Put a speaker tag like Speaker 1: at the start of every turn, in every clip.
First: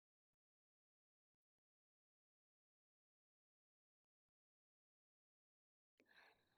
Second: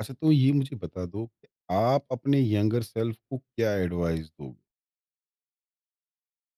Speaker 1: अच्छा, तो ये मुझे बता दो कि आप अपने यंगर सेल्फ को क्या एडवाइस दोगे?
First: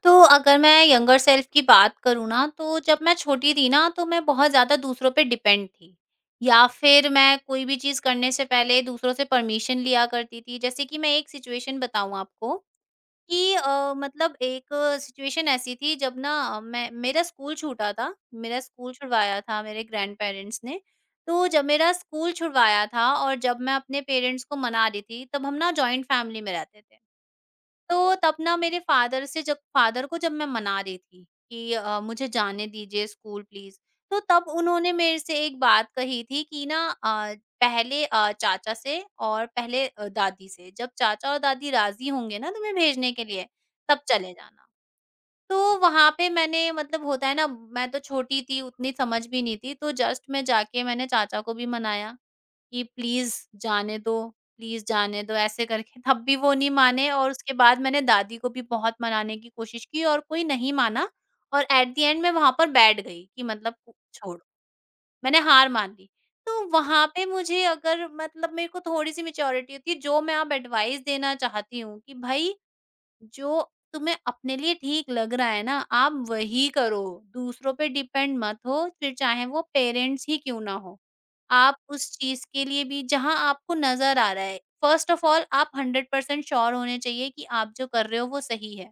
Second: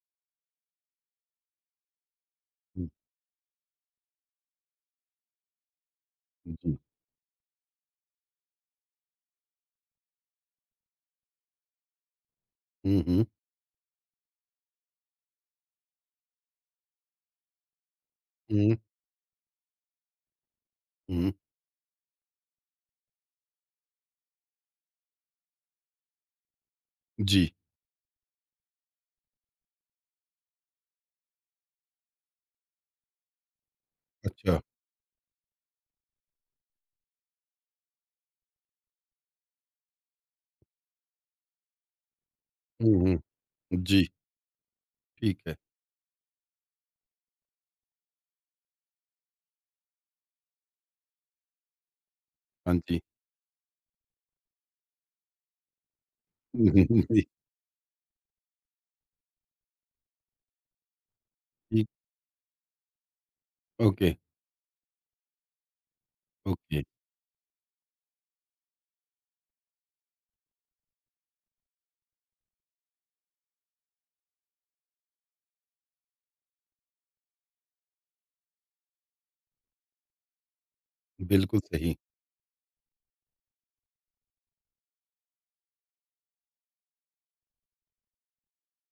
Speaker 2: तो अगर मैं यंगर सेल्फ की बात करूँ ना, तो
Speaker 1: हुँ,
Speaker 2: जब मैं छोटी थी ना, तो मैं बहुत ज़्यादा दूसरों पे डिपेंड थी। या
Speaker 1: जी।
Speaker 2: फिर मैं कोई भी चीज़ करने से पहले दूसरों से परमिशन लिया करती थी। जैसे कि मैं एक सिचुएशन बताऊँ आपको
Speaker 1: हुँ, हुँ,
Speaker 2: कि मतलब एक सिचुएशन ऐसी थी जब ना मैं मेरा स्कूल छूटा था, मेरा
Speaker 1: हुँ,
Speaker 2: स्कूल छुड़वाया था मेरे ग्रैंडपेरेंट्स ने।
Speaker 1: हुँ।
Speaker 2: तो जब मेरा स्कूल छुड़वाया था और जब मैं अपने पेरेंट्स को मना रही थी, तब हम ना जॉइंट फैमिली में रहते थे।
Speaker 1: जी,
Speaker 2: तो तब ना मेरे फादर से जब फादर को जब मैं मना रही थी कि मुझे जाने दीजिए स्कूल प्लीज। तो तब
Speaker 1: अच्छा।
Speaker 2: उन्होंने मेरे से एक बात कही थी कि ना पहले चाचा से और पहले दादी से जब चाचा और दादी राजी होंगे ना तुम्हें
Speaker 1: हुँ,
Speaker 2: भेजने
Speaker 1: हुँ।
Speaker 2: के लिए तब
Speaker 1: जी,
Speaker 2: चले जाना।
Speaker 1: ठीक है।
Speaker 2: तो वहां पे मैंने मतलब होता है ना, मैं तो छोटी थी उतनी समझ भी नहीं थी तो जस्ट मैं जाके मैंने चाचा को भी मनाया
Speaker 1: हाँ
Speaker 2: कि
Speaker 1: जी।
Speaker 2: जाने दो, प्लीज़ जाने दो ऐसे करके तब भी वो नहीं माने
Speaker 1: जी,
Speaker 2: और उसके बाद मैंने दादी को भी बहुत मनाने की कोशिश की और कोई नहीं माना और
Speaker 1: ठीक।
Speaker 2: एट द एंड मैं वहाँ पर बैठ गई कि मतलब
Speaker 1: ओके,
Speaker 2: छोड़ो, मैंने हार मान ली। तो
Speaker 1: ओके।
Speaker 2: वहाँ पे मुझे अगर मतलब मेरे को थोड़ी-सी मैच्योरिटी होती है जो मैं अब एडवाइस देना चाहती हूँ कि भई जो तुम्हें अपने लिए ठीक लग रहा है ना, आप वही करो, दूसरों पे डिपेंड मत हो, फिर चाहे वो पेरेंट्स ही क्यों ना हो।
Speaker 1: बिल्कुल
Speaker 2: आप
Speaker 1: सही।
Speaker 2: उस चीज़ के लिए भी जहाँ आपको नज़र आ रहा है, फ़र्स्ट ऑफ़ ऑल आप 100% श्योर होने चाहिए कि आप जो कर रहे हो वो सही है।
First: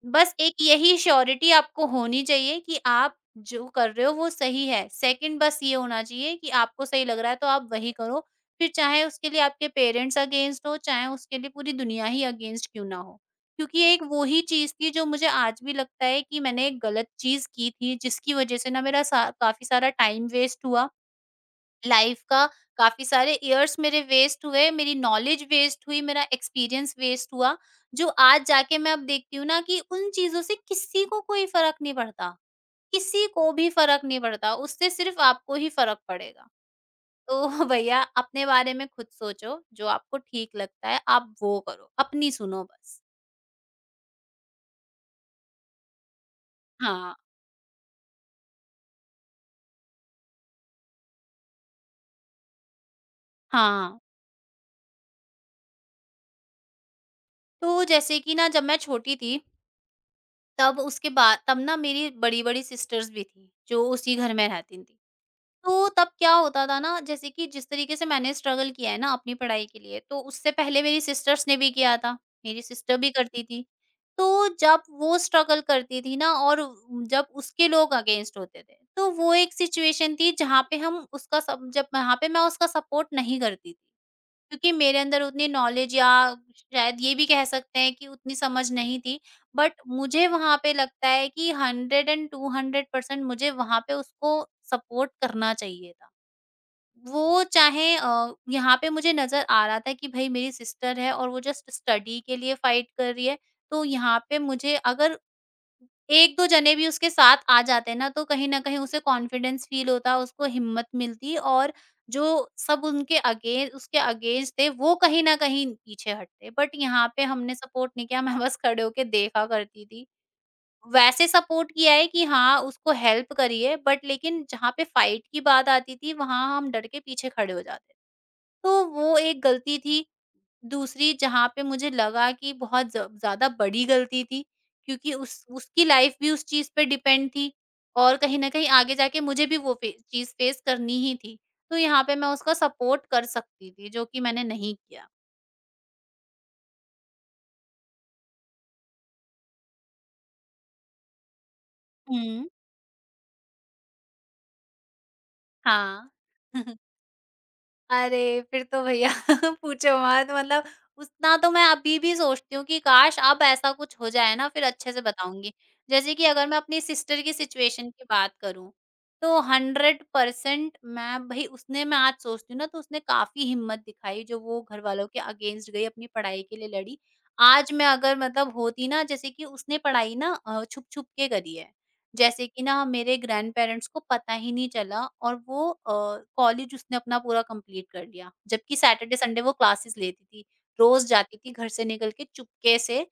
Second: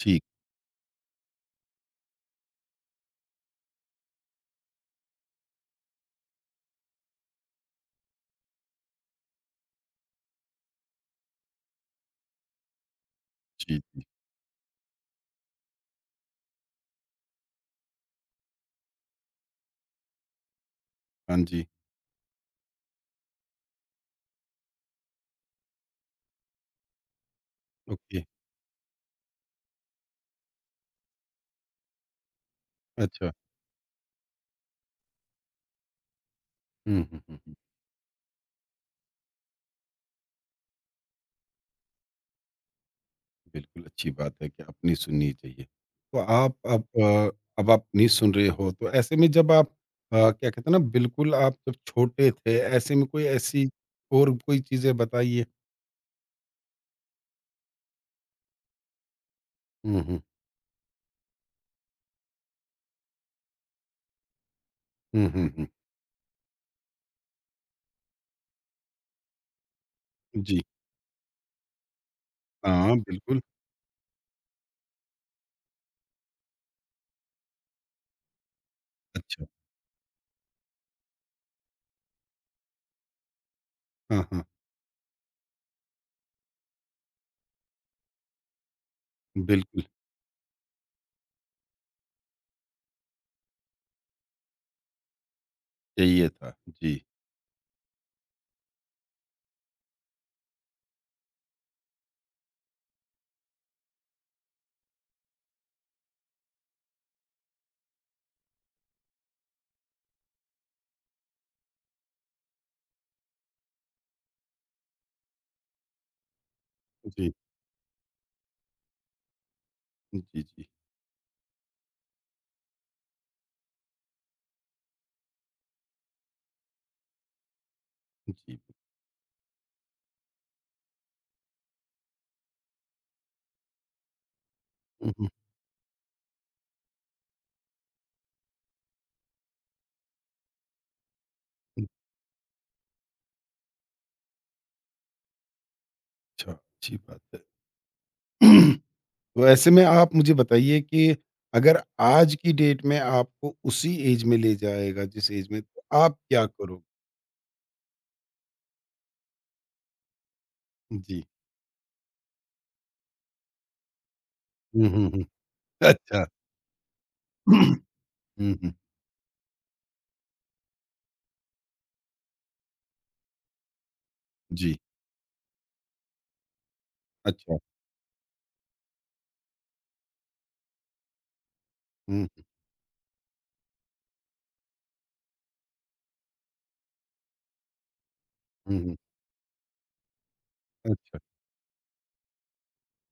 Speaker 1: ठीक।
Speaker 2: बस एक यही श्योरिटी आपको होनी चाहिए कि आप जो कर रहे हो वो सही है। सेकंड बस ये होना चाहिए कि आपको सही लग रहा है तो आप वही करो, फिर चाहे उसके लिए आपके पेरेंट्स अगेंस्ट हो, चाहे उसके लिए पूरी दुनिया ही अगेंस्ट क्यों ना हो।
Speaker 1: जी,
Speaker 2: क्योंकि ये एक
Speaker 1: जी।
Speaker 2: वो ही चीज़ थी जो मुझे आज भी लगता है कि मैंने एक गलत चीज़ की थी जिसकी वज़ह से ना मेरा सा काफ़ी सारा टाइम वेस्ट हुआ
Speaker 1: हाँ जी।
Speaker 2: लाइफ का, काफ़ी सारे इयर्स मेरे वेस्ट हुए, मेरी नॉलेज वेस्ट हुई, मेरा एक्सपीरियंस वेस्ट हुआ, जो
Speaker 1: ओके।
Speaker 2: आज जाके मैं अब देखती हूँ ना कि उन चीज़ों से किसी को कोई फ़र्क नहीं पड़ता, किसी
Speaker 1: अच्छा।
Speaker 2: को भी फ़र्क नहीं पड़ता, उससे सिर्फ़ आपको ही फ़र्क पड़ेगा।
Speaker 1: हुँ, हुँ, हुँ,
Speaker 2: तो
Speaker 1: हुँ।
Speaker 2: भैया अपने बारे में खुद सोचो, जो आपको ठीक लगता है आप वो करो, अपनी सुनो बस।
Speaker 1: बिल्कुल, अच्छी बात है कि अपनी सुननी चाहिए। तो
Speaker 2: हाँ,
Speaker 1: अब आप नहीं सुन रहे हो, तो ऐसे में जब आप क्या कहते हैं ना, बिल्कुल आप जब छोटे थे, ऐसे में कोई ऐसी
Speaker 2: हाँ।
Speaker 1: और कोई चीज़ें बताइए?
Speaker 2: तो जैसे कि ना जब मैं छोटी थी,
Speaker 1: हुँ, हुँ।
Speaker 2: तब उसके बाद तब ना मेरी बड़ी-बड़ी सिस्टर्स भी थीं, जो उसी घर में रहती थीं।
Speaker 1: हुँ, हुँ, हुँ।
Speaker 2: तो तब क्या होता था ना जैसे कि जिस तरीके से मैंने स्ट्रगल किया है ना अपनी पढ़ाई के लिए, तो उससे
Speaker 1: जी।
Speaker 2: पहले मेरी सिस्टर्स ने भी किया था, मेरी
Speaker 1: हाँ,
Speaker 2: सिस्टर भी
Speaker 1: बिल्कुल।
Speaker 2: करती थी। तो जब वो स्ट्रगल करती थी ना और जब उसके लोग अगेंस्ट होते थे तो वो
Speaker 1: अच्छा।
Speaker 2: एक सिचुएशन थी जहाँ पे हम उसका सब जब वहाँ पे मैं उसका सपोर्ट नहीं करती थी
Speaker 1: हाँ, हाँ।
Speaker 2: क्योंकि मेरे अंदर उतनी नॉलेज या शायद ये भी कह सकते हैं कि उतनी समझ नहीं थी। बट
Speaker 1: बिल्कुल,
Speaker 2: मुझे वहाँ पे लगता है कि 100 एंड 200% मुझे वहाँ पे उसको सपोर्ट करना चाहिए था।
Speaker 1: चाहिए था। जी।
Speaker 2: वो चाहे यहाँ पे मुझे नज़र आ रहा था कि भई मेरी सिस्टर है और वो जस्ट स्टडी के लिए फाइट कर रही है। तो यहाँ पे मुझे अगर 1-2 जने भी उसके साथ आ जाते हैं ना, तो कहीं न कहीं उसे कॉन्फिडेंस फ़ील होता, उसको हिम्मत मिलती और जो सब उनके अगे उसके अगेंस्ट थे, वो कहीं न कहीं पीछे हटते। बट यहाँ पे
Speaker 1: जी।
Speaker 2: हमने सपोर्ट नहीं किया, मैं बस खड़े होके देखा करती थी।
Speaker 1: जी, जी।
Speaker 2: वैसे सपोर्ट किया है कि हाँ, उसको हेल्प करी है, बट लेकिन जहाँ पे फाइट की बात आती थी, वहाँ हम डट के पीछे खड़े हो जाते।
Speaker 1: जी।
Speaker 2: तो वो एक गलती थी, दूसरी जहाँ पे मुझे लगा कि बहुत ज ज़्यादा बड़ी गलती थी,
Speaker 1: हुँ,
Speaker 2: क्योंकि
Speaker 1: हुँ।
Speaker 2: उस उसकी लाइफ़ भी उस चीज़ पे डिपेंड थी और कहीं न कहीं आगे जाके मुझे भी वो फे चीज़ फेस करनी ही थी। तो यहाँ पे मैं उसका सपोर्ट कर सकती थी, जो कि मैंने नहीं किया।
Speaker 1: अच्छा, अच्छी बात है। तो ऐसे में आप मुझे बताइए कि अगर आज
Speaker 2: हुँ।
Speaker 1: की डेट में आपको उसी एज में ले जाएगा जिस एज में, तो
Speaker 2: हाँ।
Speaker 1: आप क्या करोगे?
Speaker 2: अरे! फिर तो भैया पूछो मत। मतलब
Speaker 1: जी।
Speaker 2: उतना तो मैं अभी भी सोचती हूँ कि काश अब ऐसा कुछ हो जाए ना, फिर
Speaker 1: हुँ,
Speaker 2: अच्छे से
Speaker 1: हुँ, हुँ।
Speaker 2: बताऊँगी। जैसे कि
Speaker 1: अच्छा।
Speaker 2: अगर मैं अपनी सिस्टर की
Speaker 1: हुँ,
Speaker 2: सिचुएशन की बात करूँ,
Speaker 1: हुँ।
Speaker 2: तो 100% मैं भई उसने मैं आज सोचती हूँ ना तो उसने काफ़ी हिम्मत दिखाई जो वो
Speaker 1: जी।
Speaker 2: घरवालों के अगेंस्ट गई, अपनी पढ़ाई के लिए लड़ी।
Speaker 1: अच्छा।
Speaker 2: आज मैं अगर मतलब होती ना, जैसे कि उसने पढ़ाई ना छुप-छुप के करी है।
Speaker 1: हुँ,
Speaker 2: जैसे कि ना मेरे ग्रैंड पेरेंट्स को पता ही नहीं चला और वो कॉलेज उसने अपना पूरा कंप्लीट कर लिया जबकि
Speaker 1: हुँ, हुँ।
Speaker 2: सैटरडे संडे वो क्लासेस लेती थी, रोज
Speaker 1: अच्छा।
Speaker 2: जाती थी घर से निकल के चुपके से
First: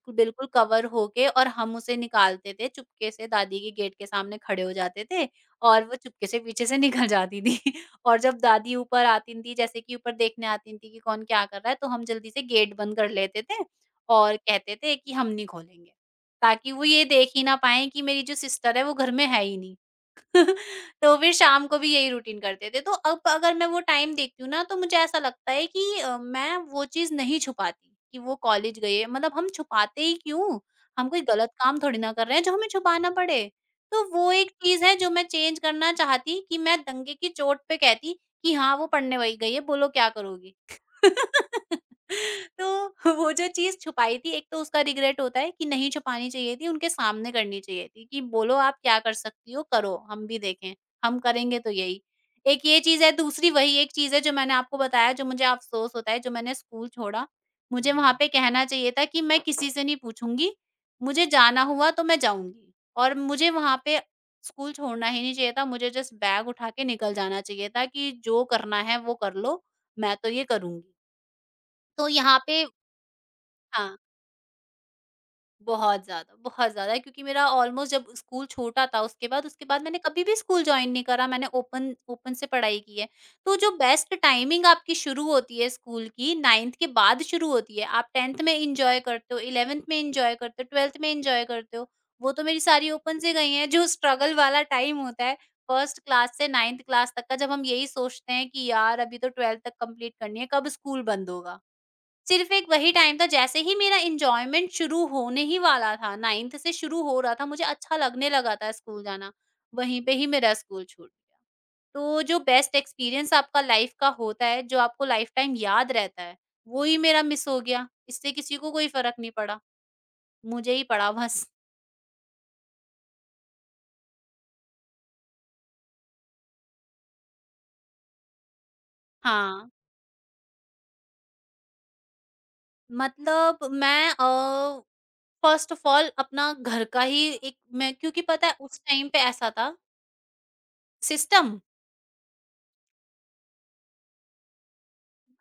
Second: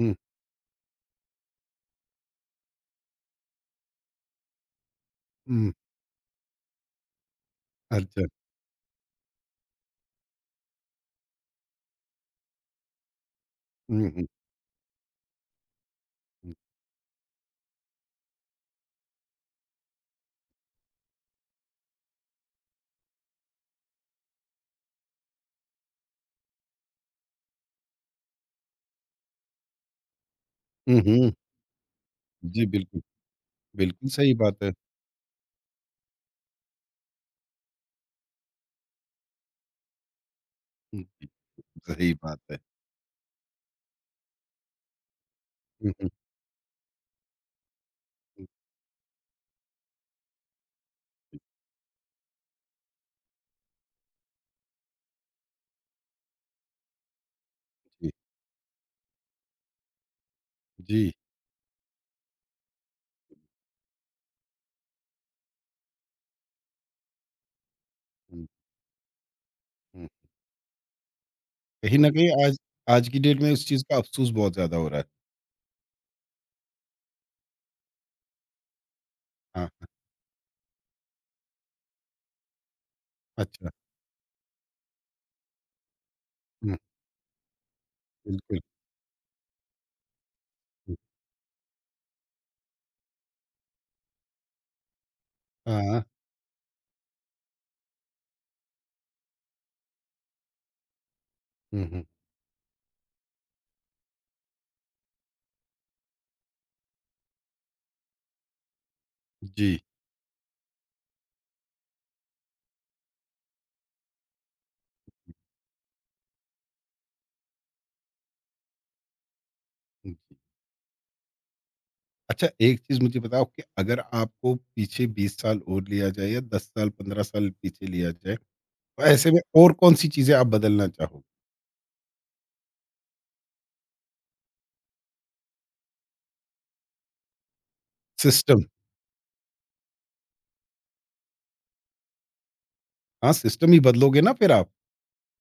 Speaker 1: हुँ,
Speaker 2: बिल्कुल कवर होके और हम उसे निकालते थे चुपके से, दादी के गेट के सामने खड़े हो जाते थे
Speaker 1: हुँ।
Speaker 2: और वो चुपके से पीछे से निकल जाती थी और
Speaker 1: अच्छा।
Speaker 2: जब दादी ऊपर आती थी, जैसे कि ऊपर देखने आती थी कि कौन क्या कर रहा है, तो हम जल्दी से गेट बंद कर लेते थे
Speaker 1: हुँ, हुँ,
Speaker 2: और कहते थे कि हम नहीं खोलेंगे
Speaker 1: हुँ।
Speaker 2: ताकि वो ये देख ही ना पाएँ कि मेरी जो सिस्टर है वो घर में है ही नहीं। तो फिर शाम को भी यही रूटीन करते थे। तो अब अगर मैं वो टाइम देखती हूँ ना, तो मुझे ऐसा लगता है कि मैं वो चीज़ नहीं छुपाती कि वो कॉलेज गए हैं। मतलब हम छुपाते ही क्यों?
Speaker 1: हुँ,
Speaker 2: हम कोई
Speaker 1: हुँ।
Speaker 2: गलत काम थोड़ी ना कर रहे हैं जो
Speaker 1: जी,
Speaker 2: हमें
Speaker 1: बिल्कुल।
Speaker 2: छुपाना पड़े। तो
Speaker 1: बिल्कुल
Speaker 2: वो
Speaker 1: सही
Speaker 2: एक
Speaker 1: बात है।
Speaker 2: चीज़ है जो मैं चेंज करना चाहती कि मैं दंगे की चोट पे कहती कि हाँ, वो पढ़ने वही गई है, बोलो क्या करोगी?
Speaker 1: हुँ, जी, सही बात है।
Speaker 2: तो वो जो चीज़ छुपाई थी, एक तो उसका रिग्रेट होता है कि नहीं
Speaker 1: हुँ, हुँ,
Speaker 2: छुपानी चाहिए थी, उनके सामने करनी चाहिए थी कि
Speaker 1: हुँ।
Speaker 2: बोलो आप क्या कर सकती हो, करो, हम भी देखें, हम करेंगे तो यही। एक ये चीज़ है, दूसरी वही एक चीज़ है जो मैंने आपको बताया जो मुझे अफ़सोस होता है, जो मैंने स्कूल छोड़ा। मुझे
Speaker 1: जी,
Speaker 2: वहाँ पे कहना चाहिए था कि मैं किसी से नहीं पूछूँगी,
Speaker 1: जी।
Speaker 2: मुझे जाना हुआ तो मैं जाऊँगी और मुझे वहाँ पे स्कूल छोड़ना ही नहीं चाहिए था, मुझे जस्ट बैग उठा के निकल जाना चाहिए था कि जो
Speaker 1: हुँ,
Speaker 2: करना है वो कर लो,
Speaker 1: हुँ।
Speaker 2: मैं तो ये करूँगी।
Speaker 1: कहीं
Speaker 2: तो
Speaker 1: न
Speaker 2: यहाँ
Speaker 1: कहीं आज
Speaker 2: पे
Speaker 1: आज की डेट में उस चीज़ का
Speaker 2: हाँ,
Speaker 1: अफ़सोस बहुत ज़्यादा हो रहा है।
Speaker 2: बहुत ज़्यादा, बहुत ज़्यादा, क्योंकि मेरा ऑलमोस्ट जब स्कूल छोटा था उसके बाद
Speaker 1: हाँ,
Speaker 2: उसके बाद
Speaker 1: हाँ।
Speaker 2: मैंने कभी भी स्कूल जॉइन नहीं करा, मैंने ओपन ओपन से पढ़ाई की है। तो
Speaker 1: अच्छा।
Speaker 2: जो बेस्ट टाइमिंग आपकी शुरू होती है स्कूल की, 9th
Speaker 1: हुँ,
Speaker 2: के बाद शुरू होती है। आप 10th में
Speaker 1: बिल्कुल।
Speaker 2: एन्जॉय करते हो, 11th में एन्जॉय करते हो,
Speaker 1: हुँ।
Speaker 2: 12th में एन्जॉय करते हो। वो तो मेरी सारी ओपन से गई हैं, जो स्ट्रगल वाला टाइम होता है
Speaker 1: हाँ,
Speaker 2: फर्स्ट
Speaker 1: हाँ।
Speaker 2: क्लास से 9th क्लास तक का, जब हम यही सोचते हैं कि यार अभी तो 12th तक कंप्लीट करनी है, कब स्कूल बंद होगा?
Speaker 1: हुँ, हुँ।
Speaker 2: सिर्फ एक वही टाइम था, जैसे ही मेरा एन्जॉयमेंट शुरू होने ही वाला था, 9th से शुरू हो रहा था, मुझे अच्छा लगने लगा था स्कूल जाना,
Speaker 1: जी,
Speaker 2: वहीं पे ही मेरा स्कूल छूट गया। तो जो बेस्ट एक्सपीरियंस आपका लाइफ का होता है, जो आपको लाइफ़टाइम याद रहता है, वो ही मेरा मिस हो गया। इससे किसी को कोई फ़र्क नहीं पड़ा,
Speaker 1: जी।
Speaker 2: मुझे ही पड़ा बस।
Speaker 1: अच्छा, एक चीज़ मुझे बताओ कि अगर आपको पीछे 20 साल और लिया जाए या 10 साल, 15 साल पीछे लिया जाए, तो ऐसे में
Speaker 2: हाँ,
Speaker 1: और कौन-सी चीज़ें आप बदलना चाहोगे?
Speaker 2: मतलब मैं फ़र्स्ट ऑफ ऑल अपना घर का ही एक मैं क्योंकि पता है
Speaker 1: सिस्टम।
Speaker 2: उस टाइम पे ऐसा था सिस्टम।
Speaker 1: हाँ, सिस्टम ही बदलोगे ना फिर आप।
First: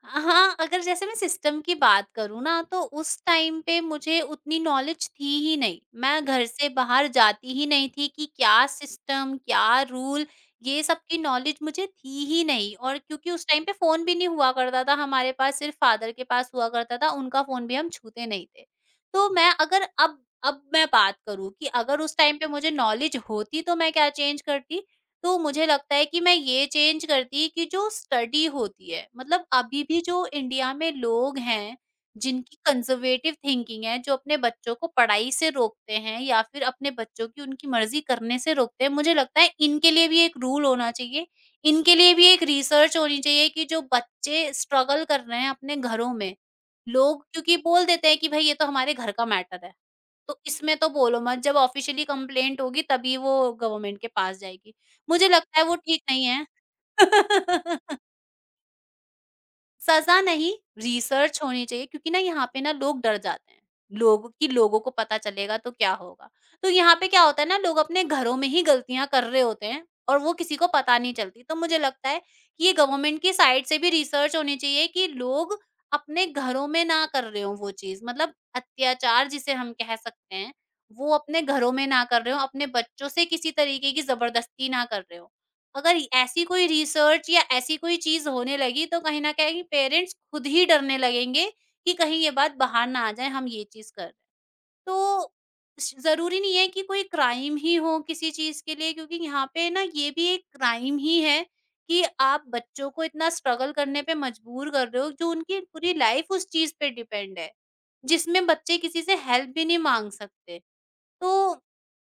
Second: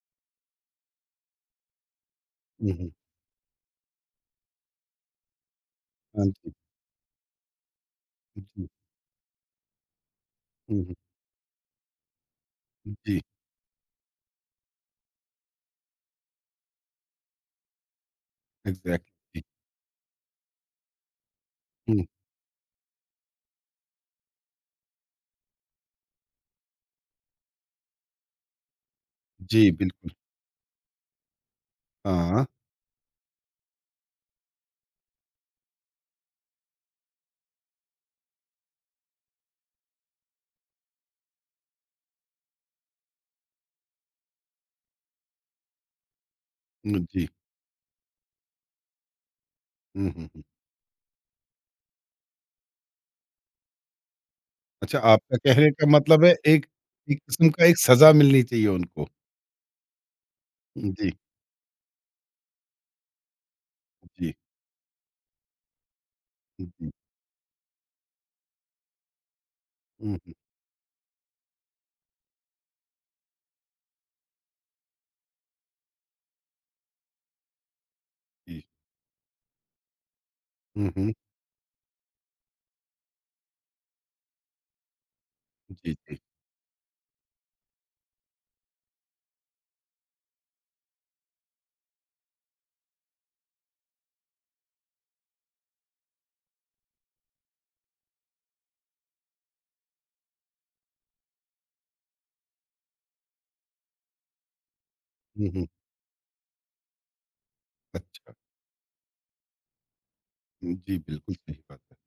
Speaker 2: हाँ, अगर जैसे मैं सिस्टम की बात करूँ ना,
Speaker 1: हुँ,
Speaker 2: तो
Speaker 1: हुँ।
Speaker 2: उस टाइम पे मुझे उतनी नॉलेज थी ही नहीं। मैं
Speaker 1: हाँ
Speaker 2: घर
Speaker 1: जी,
Speaker 2: से बाहर जाती ही नहीं थी कि क्या
Speaker 1: जी।
Speaker 2: सिस्टम, क्या रूल, ये
Speaker 1: हुँ, हुँ।
Speaker 2: सब की नॉलेज मुझे थी ही नहीं और
Speaker 1: जी,
Speaker 2: क्योंकि उस टाइम पे फ़ोन भी नहीं हुआ करता था हमारे पास, सिर्फ़ फ़ादर के पास हुआ करता था, उनका फ़ोन भी हम छूते नहीं थे। तो
Speaker 1: एग्ज़ैक्टली।
Speaker 2: मैं अगर अब मैं बात करूँ कि अगर
Speaker 1: हुँ,
Speaker 2: उस टाइम पे मुझे नॉलेज होती, तो मैं क्या चेंज करती? तो मुझे लगता है कि मैं ये चेंज करती कि जो स्टडी होती है, मतलब
Speaker 1: जी,
Speaker 2: अभी भी
Speaker 1: बिल्कुल।
Speaker 2: जो इंडिया में लोग हैं
Speaker 1: हाँ,
Speaker 2: जिनकी कंजर्वेटिव थिंकिंग है, जो अपने बच्चों को पढ़ाई से रोकते हैं या फिर अपने बच्चों की उनकी मर्जी करने से रोकते हैं, मुझे लगता है इनके लिए भी एक रूल होना चाहिए। इनके लिए भी एक रिसर्च होनी चाहिए कि जो बच्चे स्ट्रगल कर रहे हैं अपने घरों में,
Speaker 1: हुँ,
Speaker 2: लोग
Speaker 1: जी।
Speaker 2: क्योंकि बोल देते हैं कि भाई ये तो हमारे घर का मैटर है,
Speaker 1: हुँ, हुँ,
Speaker 2: तो
Speaker 1: हुँ।
Speaker 2: इसमें तो बोलो मत, जब ऑफ़िशियली कंप्लेंट होगी तभी वो गवर्नमेंट के पास जाएगी।
Speaker 1: अच्छा,
Speaker 2: मुझे
Speaker 1: आपका
Speaker 2: लगता है
Speaker 1: कहने
Speaker 2: वो
Speaker 1: का
Speaker 2: ठीक
Speaker 1: मतलब
Speaker 2: नहीं
Speaker 1: है,
Speaker 2: है।
Speaker 1: एक, एक किस्म का एक सज़ा मिलनी चाहिए उनको।
Speaker 2: सज़ा नहीं,
Speaker 1: जी,
Speaker 2: रिसर्च होनी चाहिए क्योंकि ना यहाँ पे ना लोग डर जाते हैं, लोग
Speaker 1: जी,
Speaker 2: कि लोगों को पता चलेगा तो क्या होगा? तो
Speaker 1: जी।
Speaker 2: यहाँ पे क्या होता है, ना लोग अपने घरों में ही गलतियाँ कर रहे होते हैं
Speaker 1: हुँ,
Speaker 2: और
Speaker 1: हुँ।
Speaker 2: वो किसी को पता नहीं चलती। तो मुझे लगता है कि ये गवर्नमेंट की साइड से भी रिसर्च होनी चाहिए कि लोग अपने घरों में ना कर रहे हों वो चीज़, मतलब
Speaker 1: जी।
Speaker 2: अत्याचार जिसे हम कह सकते हैं,
Speaker 1: हुँ,
Speaker 2: वो
Speaker 1: हुँ।
Speaker 2: अपने घरों में ना कर रहे हों, अपने बच्चों से किसी तरीके की ज़बरदस्ती ना कर रहे हों।
Speaker 1: जी,
Speaker 2: अगर
Speaker 1: जी।
Speaker 2: ऐसी कोई रिसर्च या ऐसी कोई चीज़ होने लगी तो कहीं न कहीं पेरेंट्स खुद ही डरने लगेंगे कि कहीं ये बात बाहर ना आ जाए हम ये चीज़ कर रहे हैं। तो श ज़रूरी नहीं है कि कोई क्राइम ही हो किसी चीज़ के लिए, क्योंकि यहाँ पे ना ये भी एक क्राइम ही है कि आप बच्चों को इतना स्ट्रगल करने पे मजबूर कर रहे हो, जो
Speaker 1: हुँ,
Speaker 2: उनकी
Speaker 1: हुँ।
Speaker 2: पूरी लाइफ़ उस चीज़ पे डिपेंड है,
Speaker 1: अच्छा।
Speaker 2: जिसमें बच्चे किसी से हेल्प भी नहीं माँग सकते।
Speaker 1: जी, बिल्कुल सही
Speaker 2: तो
Speaker 1: बात है।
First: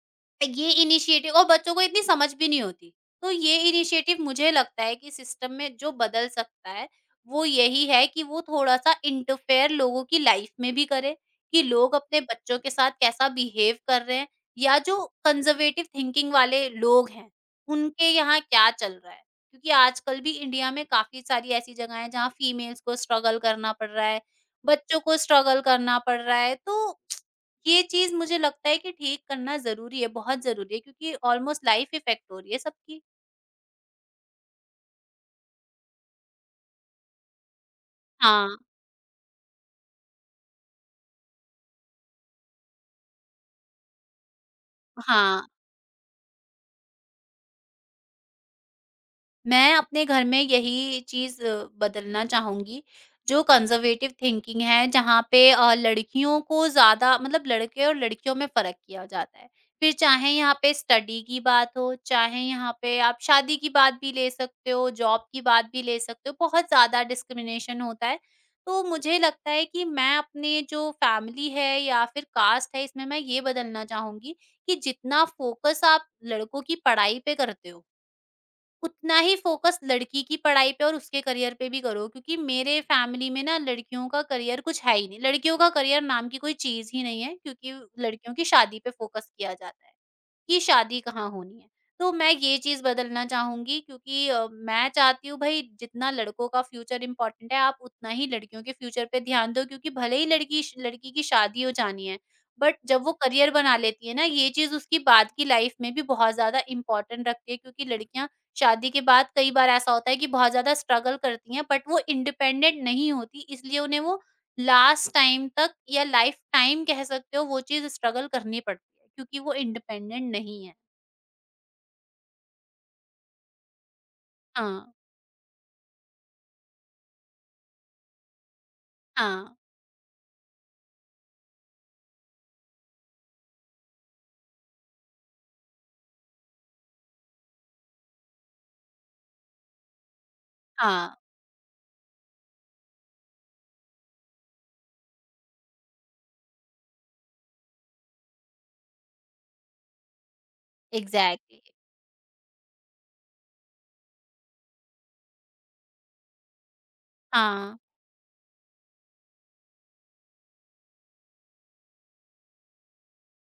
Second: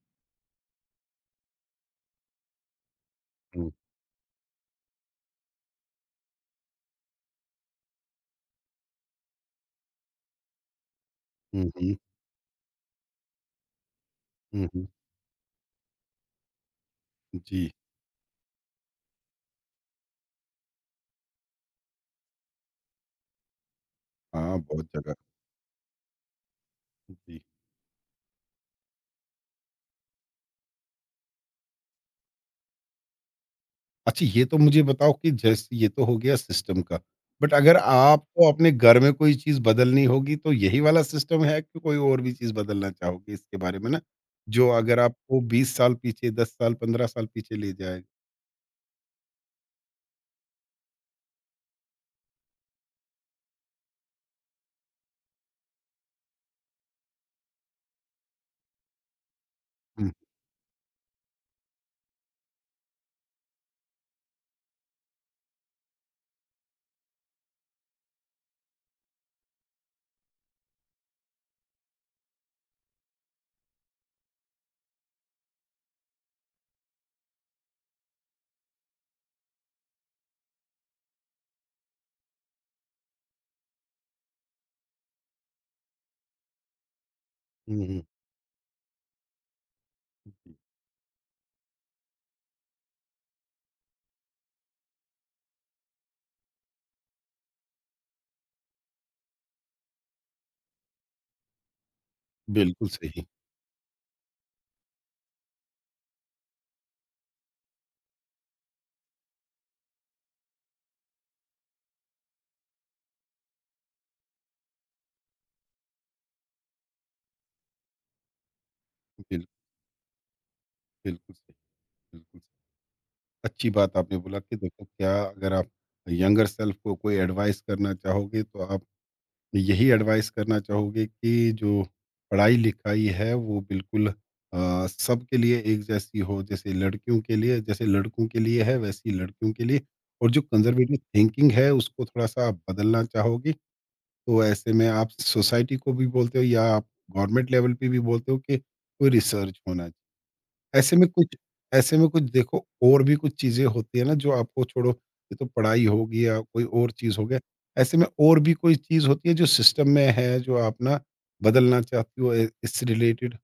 Speaker 2: ये इनिशिएटिव, और बच्चों को इतनी समझ भी नहीं होती। तो ये
Speaker 1: हुँ,
Speaker 2: इनिशिएटिव मुझे लगता है कि सिस्टम में जो बदल सकता है, वो यही है कि वो थोड़ा-सा इंटरफेयर लोगों की लाइफ में भी करे, कि
Speaker 1: हुँ,
Speaker 2: लोग
Speaker 1: हुँ,
Speaker 2: अपने बच्चों के साथ कैसा बिहेव कर रहे हैं
Speaker 1: हुँ,
Speaker 2: या
Speaker 1: हुँ।
Speaker 2: जो कंज़र्वेटिव थिंकिंग वाले लोग हैं,
Speaker 1: जी,
Speaker 2: उनके यहाँ क्या चल रहा है? क्योंकि आजकल भी इंडिया में काफ़ी सारी ऐसी जगह हैं जहाँ फीमेल्स को स्ट्रगल करना पड़ रहा है,
Speaker 1: हाँ, बहुत
Speaker 2: बच्चों
Speaker 1: जगह।
Speaker 2: को स्ट्रगल करना पड़ रहा है, तो
Speaker 1: जी।
Speaker 2: ये चीज़ मुझे लगता है कि ठीक करना ज़रूरी है, बहुत ज़रूरी है क्योंकि ऑलमोस्ट लाइफ़ इफ़ेक्ट हो रही है सबकी।
Speaker 1: अच्छा, ये तो मुझे बताओ कि जैसे ये तो हो गया सिस्टम का, बट अगर
Speaker 2: हाँ,
Speaker 1: आपको अपने घर में कोई चीज़ बदलनी होगी तो यही वाला सिस्टम है कि कोई और भी चीज़ बदलना चाहोगे इसके बारे में ना? जो अगर आपको
Speaker 2: हाँ।
Speaker 1: 20 साल पीछे, 10 साल, 15 साल पीछे ले जाए?
Speaker 2: मैं अपने घर में यही चीज़ बदलना चाहूँगी, जो कंज़र्वेटिव थिंकिंग है, जहाँ पे लड़कियों को ज़्यादा, मतलब लड़के और लड़कियों में फ़र्क किया जाता है। फिर
Speaker 1: हुँ,
Speaker 2: चाहे यहाँ पे स्टडी की बात हो, चाहे यहाँ पे आप शादी की बात भी ले सकते हो, जॉब की बात भी ले सकते हो, बहुत ज़्यादा डिस्क्रिमिनेशन होता है। तो मुझे लगता है कि मैं अपने जो फ़ैमिली है या फिर कास्ट है, इसमें मैं ये बदलना चाहूँगी कि जितना फ़ोकस आप लड़कों की पढ़ाई पे करते हो, उतना ही फ़ोकस लड़की की पढ़ाई पे और उसके करियर पे भी करो, क्योंकि मेरे फ़ैमिली में ना लड़कियों का करियर कुछ है ही नहीं। लड़कियों का करियर नाम की कोई चीज़ ही नहीं है क्योंकि
Speaker 1: हुँ, हुँ।
Speaker 2: लड़कियों की शादी पे फ़ोकस किया जाता है। कि शादी कहाँ होनी है। तो मैं ये चीज़ बदलना चाहूँगी क्योंकि मैं चाहती हूँ भई जितना लड़कों का फ्यूचर इम्पोर्टेंट है, आप उतना ही लड़कियों के फ्यूचर पे ध्यान दो, क्योंकि भले ही लड़की श लड़की की शादी हो जानी है, बट
Speaker 1: बिल्कुल
Speaker 2: जब वो
Speaker 1: सही,
Speaker 2: करियर बना लेती है ना, ये चीज़ उसकी बाद की लाइफ़ में भी बहुत ज़्यादा इम्पोर्टेंट रखती है, क्योंकि लड़कियाँ शादी के बाद कई बार ऐसा होता है कि बहुत ज़्यादा स्ट्रगल करती हैं, बट वो इंडिपेंडेंट नहीं होती, इसलिए उन्हें वो लास्ट टाइम तक या लाइफ टाइम कह सकते हो, वो चीज़ स्ट्रगल करनी पड़ती है क्योंकि
Speaker 1: बिल
Speaker 2: वो इंडिपेंडेंट नहीं है।
Speaker 1: बिल्कुल सही, बिल्कुल। सही। अच्छी बात आपने बोला कि
Speaker 2: हाँ,
Speaker 1: देखो, क्या अगर आप यंगर सेल्फ को कोई एडवाइस करना चाहोगे तो आप
Speaker 2: हाँ,
Speaker 1: यही एडवाइस करना चाहोगे कि जो पढ़ाई लिखाई है वो बिल्कुल सबके लिए एक जैसी हो, जैसे लड़कियों के लिए जैसे लड़कों के लिए है वैसी लड़कियों के लिए, और जो कंजर्वेटिव
Speaker 2: हाँ,
Speaker 1: थिंकिंग है उसको थोड़ा सा आप बदलना चाहोगी, तो ऐसे में आप सोसाइटी को भी बोलते हो या आप गवर्नमेंट लेवल पे भी बोलते हो कि कोई रिसर्च होना, ऐसे में कुछ,
Speaker 2: एग्ज़ैक्टली।
Speaker 1: ऐसे में कुछ, देखो और भी कुछ चीज़ें होती है ना जो आपको, छोड़ो ये तो पढ़ाई होगी या कोई और चीज़ हो गया।
Speaker 2: हाँ।
Speaker 1: ऐसे में और भी कोई चीज़ होती है जो सिस्टम में है जो आप ना बदलना चाहती हो, ए इससे रिलेटेड,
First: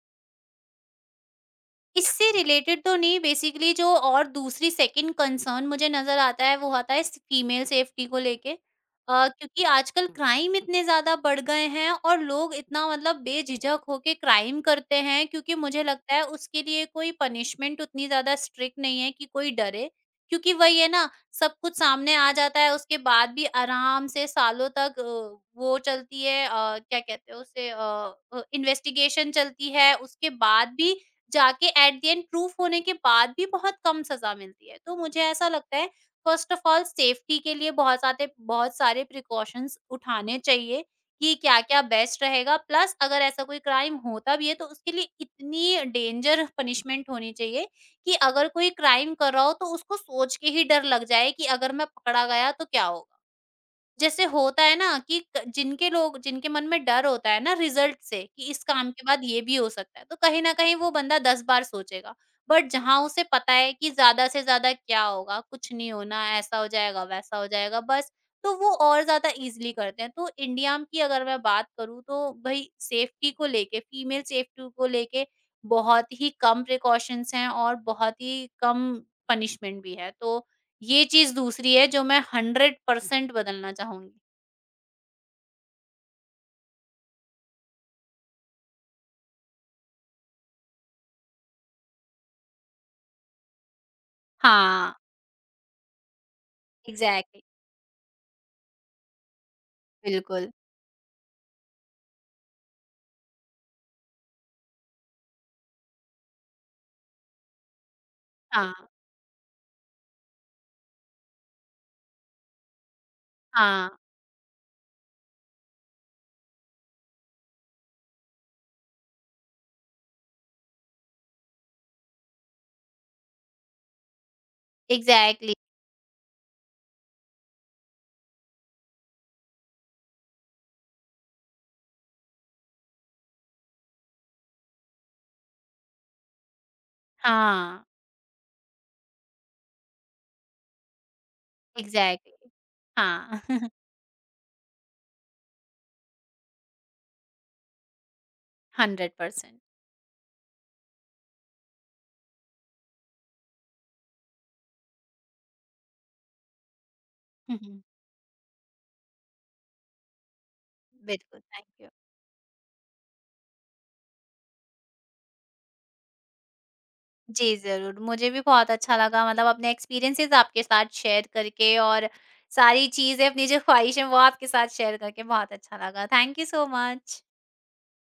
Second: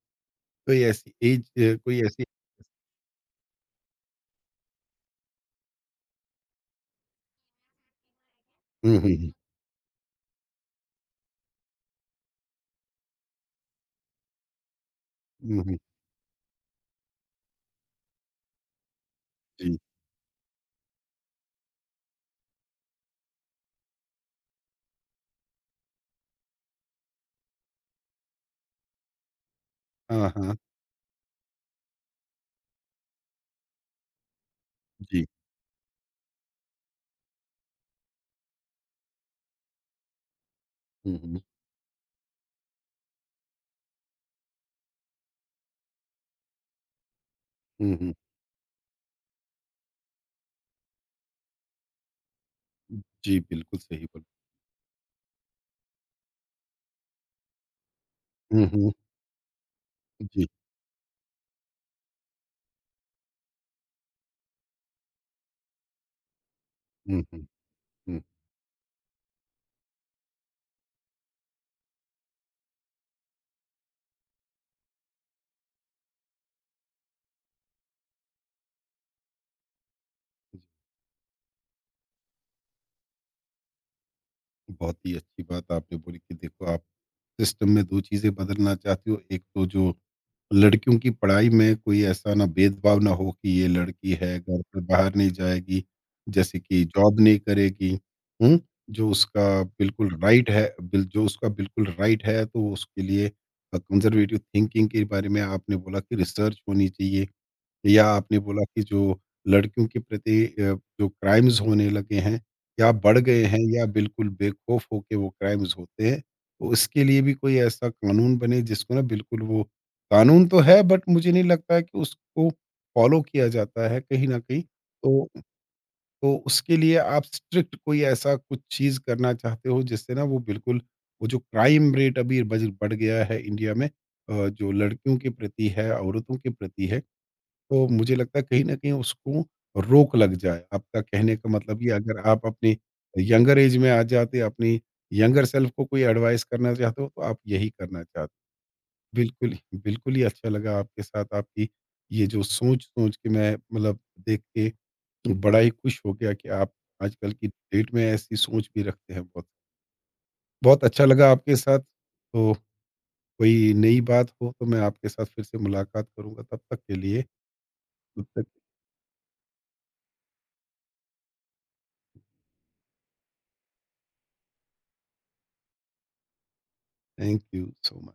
Speaker 1: कोई ऐसी एज, कोई ऐसी।
Speaker 2: इससे रिलेटेड तो नहीं, बेसिकली जो और दूसरी सेकंड कंसर्न मुझे नज़र आता है वो आता है फीमेल सेफ्टी को लेके,
Speaker 1: हुँ, हुँ, हुँ।
Speaker 2: क्योंकि आजकल क्राइम इतने ज़्यादा बढ़ गए हैं और लोग इतना, मतलब बेझिझक होके क्राइम करते हैं, क्योंकि
Speaker 1: हुँ, हुँ।
Speaker 2: मुझे लगता है उसके लिए कोई पनिशमेंट उतनी ज़्यादा स्ट्रिक्ट नहीं है कि कोई
Speaker 1: जी।
Speaker 2: डरे। क्योंकि वही है ना, सब कुछ सामने आ जाता है उसके बाद भी आराम से सालों तक वो चलती है, क्या कहते हैं उसे, इन्वेस्टिगेशन चलती है,
Speaker 1: हाँ,
Speaker 2: उसके
Speaker 1: हाँ।
Speaker 2: बाद भी जाके एट द एंड प्रूफ होने के बाद भी बहुत कम सज़ा मिलती है। तो मुझे
Speaker 1: जी।
Speaker 2: ऐसा लगता है फर्स्ट ऑफ ऑल सेफ्टी के लिए बहुत सारे प्रिकॉशंस उठाने चाहिए
Speaker 1: हुँ,
Speaker 2: कि
Speaker 1: हुँ।
Speaker 2: क्या-क्या बेस्ट रहेगा। प्लस अगर ऐसा कोई क्राइम होता भी है तो उसके लिए इतनी डेंजर पनिशमेंट होनी चाहिए
Speaker 1: हुँ, हुँ।
Speaker 2: कि अगर कोई क्राइम कर रहा हो तो उसको सोच के ही डर लग जाए कि अगर मैं पकड़ा गया तो क्या होगा?
Speaker 1: जी, बिल्कुल सही
Speaker 2: जैसे
Speaker 1: बोला।
Speaker 2: होता है ना कि क जिनके लोग जिनके मन में डर होता है ना रिज़ल्ट से, कि इस
Speaker 1: हुँ,
Speaker 2: काम
Speaker 1: हुँ।
Speaker 2: के बाद ये भी हो सकता है, तो कहीं
Speaker 1: जी।
Speaker 2: न कहीं वो बंदा 10 बार सोचेगा। बट जहाँ उसे पता है कि ज़्यादा से ज़्यादा क्या होगा, कुछ नहीं होना, ऐसा हो जाएगा,
Speaker 1: हुँ,
Speaker 2: वैसा
Speaker 1: हुँ,
Speaker 2: हो जाएगा बस,
Speaker 1: हुँ।
Speaker 2: तो वो और ज़्यादा ईज़िली करते हैं। तो इंडिया की अगर मैं बात करूँ तो भई सेफ्टी को लेके, फीमेल सेफ्टी को लेके बहुत ही कम प्रिकॉशंस हैं और बहुत ही कम पनिशमेंट भी है। तो ये चीज़ दूसरी है जो मैं 100% बदलना चाहूँगी।
Speaker 1: बहुत ही अच्छी बात आपने बोली कि देखो आप सिस्टम में 2 चीज़ें बदलना चाहती हो। एक तो जो लड़कियों की पढ़ाई में कोई ऐसा ना भेदभाव ना हो कि ये लड़की है, घर से
Speaker 2: हाँ,
Speaker 1: बाहर नहीं जाएगी, जैसे कि जॉब नहीं
Speaker 2: एग्ज़ैक्टली,
Speaker 1: करेगी, हुँ? जो उसका
Speaker 2: बिल्कुल।
Speaker 1: जो उसका बिल्कुल राइट है, तो उसके लिए कंज़र्वेटिव थिंकिंग के बारे में आपने बोला कि रिसर्च होनी चाहिए। या आपने बोला
Speaker 2: हाँ,
Speaker 1: कि जो लड़कियों के प्रति जो क्राइम्स होने लगे हैं या बढ़ गए हैं या
Speaker 2: हाँ,
Speaker 1: बिल्कुल बेखौफ होके वो क्राइम्स होते हैं, तो उसके लिए भी कोई ऐसा कानून बने जिसको ना बिल्कुल वो, कानून तो है बट मुझे नहीं लगता है कि उसको फ़ॉलो किया जाता है कहीं न कहीं। तो
Speaker 2: एग्ज़ैक्टली,
Speaker 1: तो उसके लिए आप स्ट्रिक्ट कोई ऐसा कुछ चीज़ करना चाहते हो जिससे ना वो बिल्कुल, वो जो क्राइम रेट अभी बज बढ़ गया है इंडिया में, जो लड़कियों के प्रति है, औरतों के प्रति है,
Speaker 2: हाँ,
Speaker 1: तो मुझे लगता है कहीं न कहीं उसको रोक लग जाए। आपका कहने का मतलब ये, अगर आप
Speaker 2: एग्ज़ैक्टली,
Speaker 1: अपनी
Speaker 2: हाँ,
Speaker 1: यंगर ऐज में आ जाते, अपनी यंगर सेल्फ को कोई एडवाइस करना चाहते हो, तो आप यही करना चाहते हो।
Speaker 2: 100%।
Speaker 1: बिल्कुल ही अच्छा लगा आपके साथ, आपकी ये जो सोच-सोच के, मैं मतलब, देख के बड़ा ही खुश हो गया कि आप आजकल की
Speaker 2: हुँ, हुँ,
Speaker 1: डेट में ऐसी सोच भी रखते हैं बहुत। बहुत अच्छा लगा
Speaker 2: बिल्कुल,
Speaker 1: आपके
Speaker 2: थैंक
Speaker 1: साथ,
Speaker 2: यू।
Speaker 1: तो कोई नई बात हो तो मैं आपके साथ फिर से मुलाकात करूँगा, तब तक के लिए,
Speaker 2: जी, ज़रूर,
Speaker 1: तब
Speaker 2: मुझे भी
Speaker 1: तक,
Speaker 2: बहुत अच्छा लगा, मतलब अपने एक्सपीरियंसेस आपके साथ शेयर करके और सारी चीज़ें अपनी जो ख़्वाहिश है वो आपके साथ शेयर करके बहुत अच्छा लगा। Thank you so much.
Speaker 1: Thank you so much.